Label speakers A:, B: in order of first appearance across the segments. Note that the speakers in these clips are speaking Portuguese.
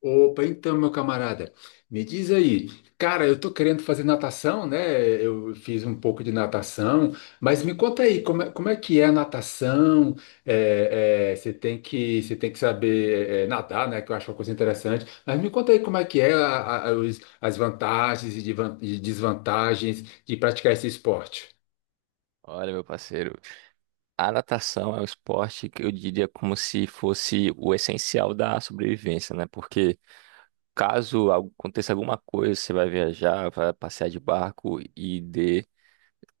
A: Opa, então, meu camarada, me diz aí, cara, eu tô querendo fazer natação, né? Eu fiz um pouco de natação, mas me conta aí, como é que é a natação? Você tem que saber nadar, né? Que eu acho uma coisa interessante. Mas me conta aí como é que é as vantagens e desvantagens de praticar esse esporte.
B: Olha, meu parceiro, a natação é um esporte que eu diria como se fosse o essencial da sobrevivência, né? Porque caso aconteça alguma coisa, você vai viajar, vai passear de barco e de...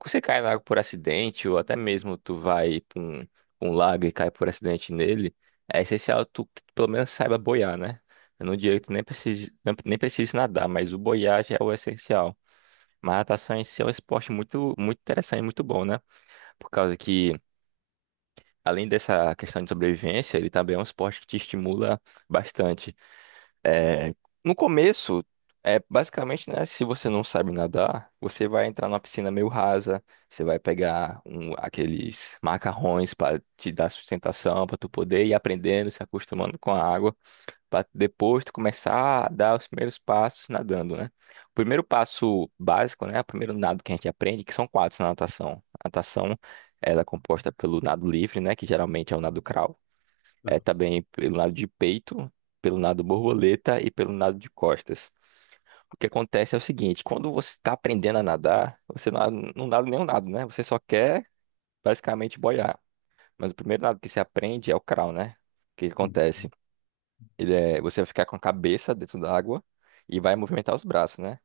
B: você cai na água por acidente, ou até mesmo tu vai pra um lago e cai por acidente nele, é essencial tu que tu pelo menos saiba boiar, né? Eu não diria que tu nem precise, nem precise nadar, mas o boiar já é o essencial. Mas a natação em si é um esporte muito, muito interessante, muito bom, né? Por causa que Além dessa questão de sobrevivência, ele também é um esporte que te estimula bastante. É, no começo, é basicamente, né, se você não sabe nadar, você vai entrar numa piscina meio rasa, você vai aqueles macarrões para te dar sustentação, para tu poder ir aprendendo, se acostumando com a água. Pra depois tu começar a dar os primeiros passos nadando, né? O primeiro passo básico, né? O primeiro nado que a gente aprende, que são quatro na natação. A natação, ela é composta pelo nado livre, né? Que geralmente é o nado crawl. É
A: Ah.
B: também pelo nado de peito, pelo nado borboleta e pelo nado de costas. O que acontece é o seguinte, quando você está aprendendo a nadar, você não, não nada nenhum nado, né? Você só quer basicamente boiar. Mas o primeiro nado que se aprende é o crawl, né? O que
A: Hum.
B: acontece? Você vai ficar com a cabeça dentro da água e vai movimentar os braços, né?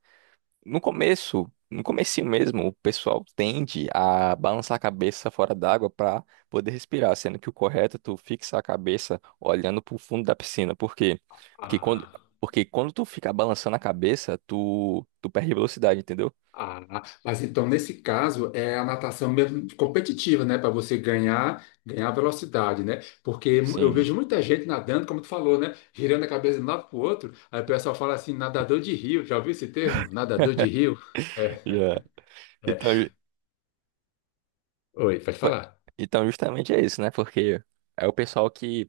B: No começo, no comecinho mesmo, o pessoal tende a balançar a cabeça fora d'água para poder respirar, sendo que o correto é tu fixar a cabeça olhando para o fundo da piscina. Por quê? Porque quando,
A: Ah.
B: porque quando tu ficar balançando a cabeça, tu perde velocidade, entendeu?
A: Ah, mas então nesse caso é a natação mesmo competitiva, né? Para você ganhar velocidade, né? Porque eu
B: Sim.
A: vejo muita gente nadando, como tu falou, né? Girando a cabeça de um lado para o outro. Aí o pessoal fala assim, nadador de rio. Já ouviu esse termo? Nadador de rio? É,
B: Yeah.
A: é.
B: Então,
A: Oi, pode
B: Pô,
A: falar.
B: então, justamente é isso, né? Porque é o pessoal que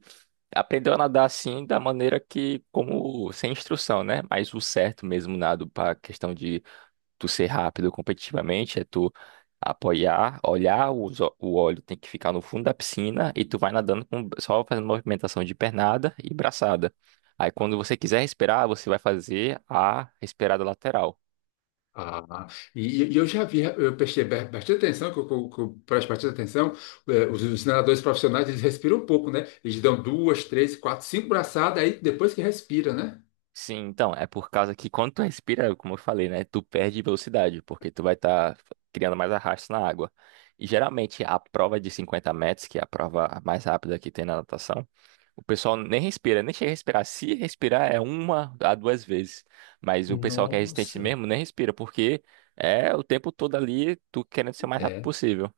B: aprendeu a nadar assim da maneira que, como sem instrução, né? Mas o certo mesmo nado para questão de tu ser rápido competitivamente é tu apoiar, olhar, o óleo tem que ficar no fundo da piscina e tu vai nadando com, só fazendo movimentação de pernada e braçada. Aí quando você quiser respirar, você vai fazer a respirada lateral.
A: Ah, eu já vi, eu prestei bastante atenção, que eu presto bastante atenção, os nadadores profissionais, eles respiram um pouco, né? Eles dão duas, três, quatro, cinco braçadas, aí depois que respira, né?
B: Sim, então, é por causa que quando tu respira, é como eu falei, né, tu perde velocidade, porque tu vai estar criando mais arrasto na água. E geralmente a prova de 50 metros, que é a prova mais rápida que tem na natação, o pessoal nem respira, nem chega a respirar. Se respirar é uma a duas vezes, mas o pessoal que é resistente
A: Nossa,
B: mesmo nem respira, porque é o tempo todo ali tu querendo ser o mais rápido
A: é.
B: possível.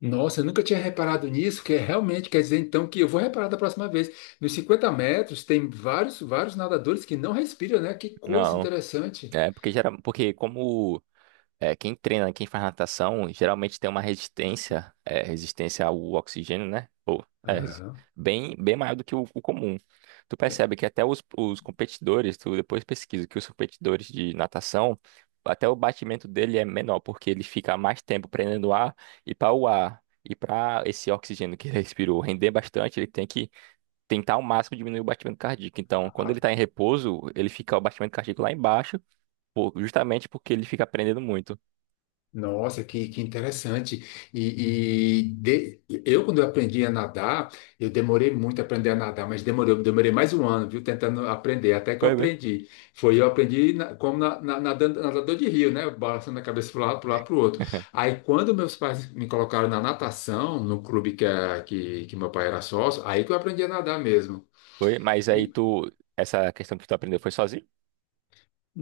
A: Nossa, eu nunca tinha reparado nisso, que é realmente quer dizer então que eu vou reparar da próxima vez. Nos 50 metros tem vários, vários nadadores que não respiram, né? Que coisa
B: Não,
A: interessante.
B: é porque geral, porque como É, quem treina, quem faz natação, geralmente tem uma resistência, é, resistência ao oxigênio, né? Ou, é,
A: Aham.
B: bem, bem maior do que o comum. Tu
A: É.
B: percebe que até os competidores, tu depois pesquisa que os competidores de natação, até o batimento dele é menor, porque ele fica mais tempo prendendo o ar e para o ar. E para esse oxigênio que ele respirou render bastante, ele tem que tentar ao máximo diminuir o batimento cardíaco. Então, quando ele está em repouso, ele fica o batimento cardíaco lá embaixo, justamente porque ele fica prendendo muito.
A: Nossa, que interessante. E eu, quando eu aprendi a nadar, eu demorei muito a aprender a nadar, mas demorei mais um ano, viu, tentando aprender, até que eu aprendi. Foi, eu aprendi como nadando, nadador de rio, né? Balançando a cabeça para um lado, para lado, para o outro. Aí, quando meus pais me colocaram na natação, no clube que, que meu pai era sócio, aí que eu aprendi a nadar mesmo.
B: Foi, mas aí tu, essa questão que tu aprendeu foi sozinho?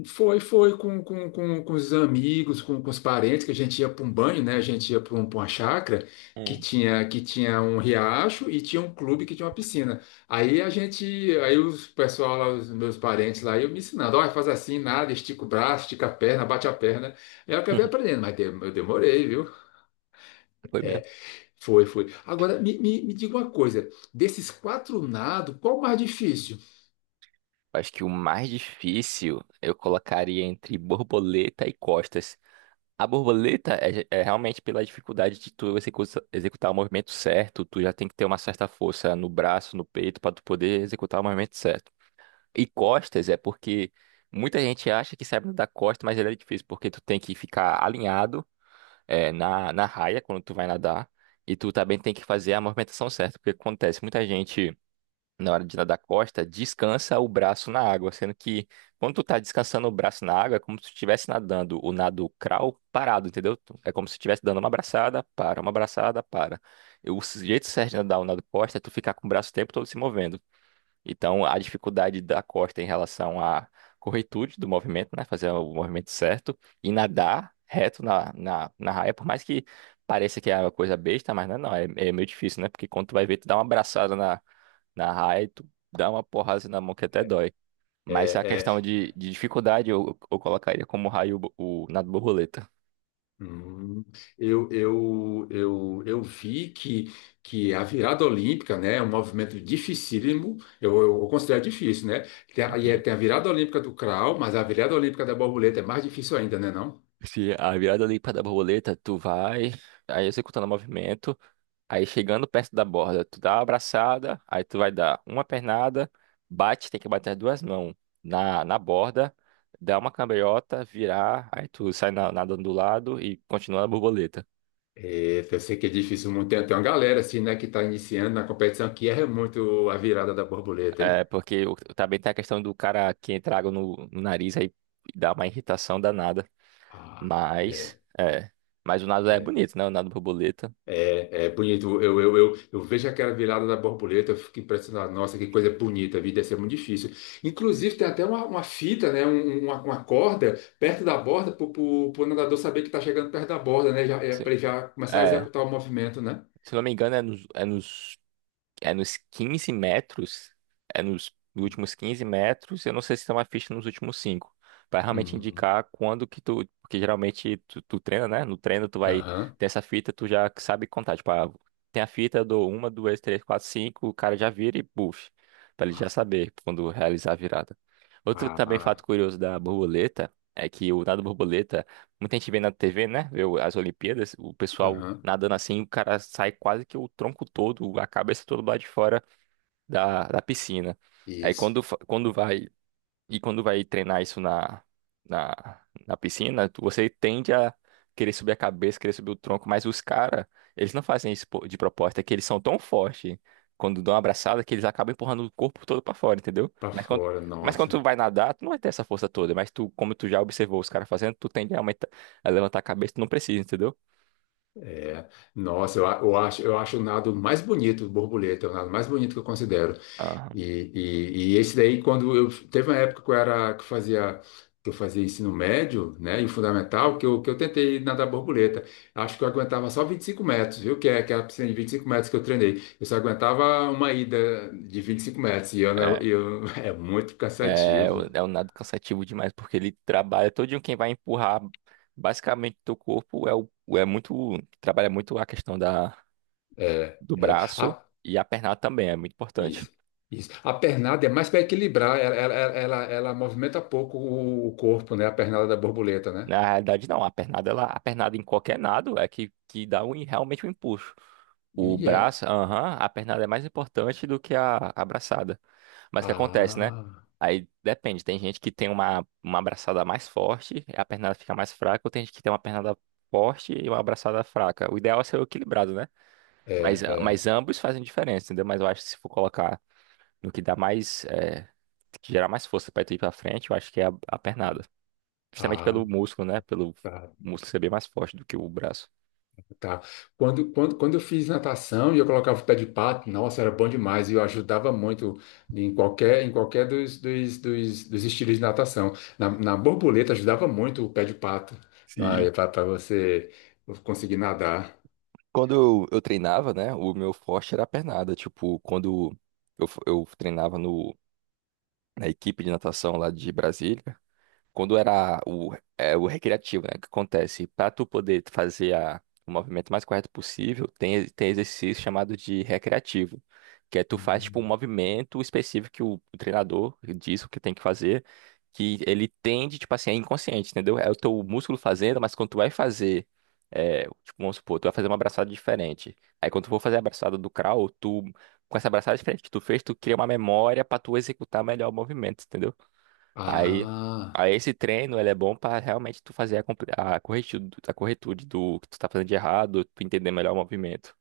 A: Foi, foi com os amigos, com os parentes, que a gente ia para um banho, né? A gente ia pra uma chácara que
B: Hum.
A: tinha, que tinha um riacho e tinha um clube que tinha uma piscina. Aí a gente, aí os pessoal lá, os meus parentes lá, eu me ensinando, olha, faz assim, nada, estica o braço, estica a perna, bate a perna. Eu acabei aprendendo, mas eu demorei, viu?
B: Foi mesmo.
A: Foi, foi. Agora, me diga uma coisa, desses quatro nados, qual o mais difícil?
B: Acho que o mais difícil eu colocaria entre borboleta e costas. A borboleta é realmente pela dificuldade de tu executar o movimento certo, tu já tem que ter uma certa força no braço, no peito, para tu poder executar o movimento certo. E costas é porque muita gente acha que sabe nadar costa, mas ele é difícil, porque tu tem que ficar alinhado é, na raia, quando tu vai nadar, e tu também tem que fazer a movimentação certa, porque acontece, muita gente, na hora de nadar costa, descansa o braço na água, sendo que quando tu tá descansando o braço na água, é como se tu estivesse nadando o nado crawl parado, entendeu? É como se estivesse dando uma abraçada, para, uma abraçada, para. E o jeito certo de nadar o nado costa é tu ficar com o braço o tempo todo se movendo. Então, a dificuldade da Costa em relação à corretude do movimento, né? Fazer o movimento certo e nadar reto na raia, por mais que pareça que é uma coisa besta, mas não, é, é meio difícil, né? Porque quando tu vai ver, tu dá uma abraçada na raia e tu dá uma porrada na mão que até dói. Mas a
A: É, é.
B: questão de dificuldade, eu colocaria como raio o nado borboleta.
A: Hum. Eu vi que a virada olímpica, né, é um movimento dificílimo, eu considero difícil, né? Tem a, e é-
B: Uhum.
A: tem a virada olímpica do crawl, mas a virada olímpica da borboleta é mais difícil ainda, né, não?
B: Se a virada ali para da borboleta, tu vai aí executando o movimento. Aí chegando perto da borda, tu dá uma abraçada, aí tu vai dar uma pernada, bate, tem que bater as duas mãos na borda, dá uma cambalhota, virar, aí tu nadando do lado e continua na borboleta.
A: Eita, eu sei que é difícil muito. Tem uma galera assim, né, que está iniciando na competição que erra muito a virada da borboleta,
B: É,
A: hein?
B: porque também tem a questão do cara que entra água no nariz aí dá uma irritação danada.
A: Ah,
B: Mas,
A: é.
B: é. Mas o nado é bonito, né? O nado borboleta.
A: É, é bonito. Eu vejo aquela virada da borboleta, eu fico impressionado. Nossa, que coisa bonita, a vida deve ser muito difícil. Inclusive, tem até uma fita, né? Uma corda perto da borda para o nadador saber que está chegando perto da borda, né? Já, é,
B: Se-
A: para ele já começar a
B: É.
A: executar o movimento, né?
B: Se não me engano, é nos É nos 15 metros. É nos últimos 15 metros. Eu não sei se tem uma ficha nos últimos 5. Vai realmente
A: Hum.
B: indicar quando que tu. Porque geralmente tu treina, né? No treino tu vai
A: Aham.
B: ter essa fita, tu já sabe contar. Tipo, ah, tem a fita do uma, 2, 3, 4, 5. O cara já vira e puxa. Pra ele já
A: Ah,
B: saber quando realizar a virada. Outro também fato
A: ah,
B: curioso da borboleta é que o nado borboleta Muita gente vê na TV, né? Vê as Olimpíadas, o pessoal
A: aham.
B: nadando assim, o cara sai quase que o tronco todo, a cabeça toda lá de fora da piscina. Aí
A: Isso.
B: quando vai e quando vai treinar isso na piscina, você tende a querer subir a cabeça, querer subir o tronco, mas os caras, eles não fazem isso de proposta, é que eles são tão fortes quando dão uma abraçada que eles acabam empurrando o corpo todo pra fora, entendeu?
A: Para fora,
B: Mas quando
A: nossa.
B: tu vai nadar, tu não vai ter essa força toda, mas tu, como tu já observou os caras fazendo, tu tende a aumentar, a levantar a cabeça, tu não precisa, entendeu?
A: É. Nossa, eu acho o nado mais bonito, borboleta, é o nado mais bonito que eu considero. E,
B: Aham.
A: e, e esse daí, quando eu teve uma época que eu fazia ensino médio, né, e o fundamental, que eu tentei nadar borboleta. Acho que eu aguentava só 25 metros, viu? Que é aquela piscina de 25 metros que eu treinei. Eu só aguentava uma ida de 25 metros e eu, não- eu é muito
B: É,
A: cansativo.
B: é um nado cansativo demais, porque ele trabalha todo dia quem vai empurrar basicamente teu corpo é é muito trabalha muito a questão da
A: É,
B: do
A: é. A,
B: braço e a pernada também é muito importante.
A: isso, isso. A pernada é mais para equilibrar, ela movimenta pouco o corpo, né? A pernada da borboleta, né?
B: Na realidade não, a pernada em qualquer nado é que dá um, realmente um empuxo. O
A: E é.
B: braço, aham, a pernada é mais importante do que a braçada. Mas o que acontece, né?
A: Ah,
B: Aí depende, tem gente que tem uma abraçada mais forte, a pernada fica mais fraca, ou tem gente que tem uma pernada forte e uma abraçada fraca. O ideal é ser equilibrado, né?
A: é.
B: Mas
A: É.
B: ambos fazem diferença, entendeu? Mas eu acho que se for colocar no que dá mais, é, que gerar mais força pra tu ir pra frente, eu acho que é a pernada. Justamente
A: Ah,
B: pelo músculo, né? Pelo
A: tá,
B: músculo ser bem mais forte do que o braço.
A: tá. Quando eu fiz natação e eu colocava o pé de pato, nossa, era bom demais e eu ajudava muito em qualquer dos estilos de natação. Na borboleta ajudava muito o pé de pato
B: Sim.
A: para você conseguir nadar.
B: Quando eu treinava, né? O meu forte era a pernada. Tipo, quando eu treinava na equipe de natação lá de Brasília. Quando era o recreativo, né? O que acontece? Para tu poder fazer o movimento mais correto possível, tem exercício chamado de recreativo, que é tu faz tipo um
A: Uhum.
B: movimento específico que o treinador diz o que tem que fazer, que ele tende, tipo assim, é inconsciente, entendeu? É o teu músculo fazendo, mas quando tu vai fazer, é, tipo, vamos supor, tu vai fazer uma abraçada diferente. Aí quando tu for fazer a abraçada do crawl, tu, com essa abraçada diferente que tu fez, tu cria uma memória para tu executar melhor o movimento, entendeu? Aí,
A: Ah.
B: aí esse treino, ele é bom pra realmente tu fazer a corretude do que tu tá fazendo de errado, tu entender melhor o movimento.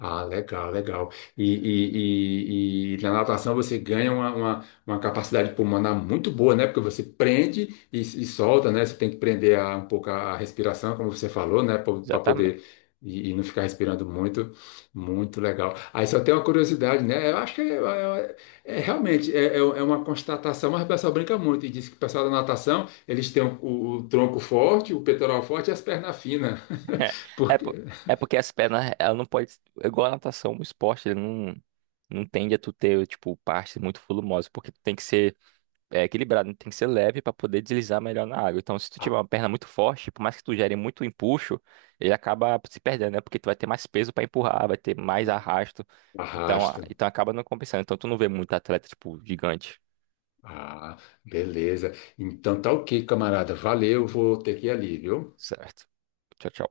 A: Ah, legal, legal. E na natação você ganha uma capacidade pulmonar muito boa, né? Porque você prende e solta, né? Você tem que prender um pouco a respiração, como você falou, né? Para
B: Exatamente.
A: poder e não ficar respirando muito. Muito legal. Aí só tem uma curiosidade, né? Eu acho que é realmente é uma constatação, mas o pessoal brinca muito e diz que o pessoal da natação eles têm o tronco forte, o peitoral forte e as pernas finas.
B: É, po-
A: Porque
B: é porque as pernas, ela não pode, igual a natação, o esporte, ele não, não tende a tu ter, tipo, partes muito volumosas, porque tu tem que ser é equilibrado, né? Tem que ser leve para poder deslizar melhor na água. Então, se tu tiver uma perna muito forte, por mais que tu gere muito empuxo, ele acaba se perdendo, né? Porque tu vai ter mais peso para empurrar, vai ter mais arrasto. Então,
A: arrasta.
B: então acaba não compensando. Então, tu não vê muito atleta, tipo, gigante.
A: Ah, beleza. Então tá ok, camarada. Valeu, vou ter que ir ali, viu?
B: Certo. Tchau, tchau.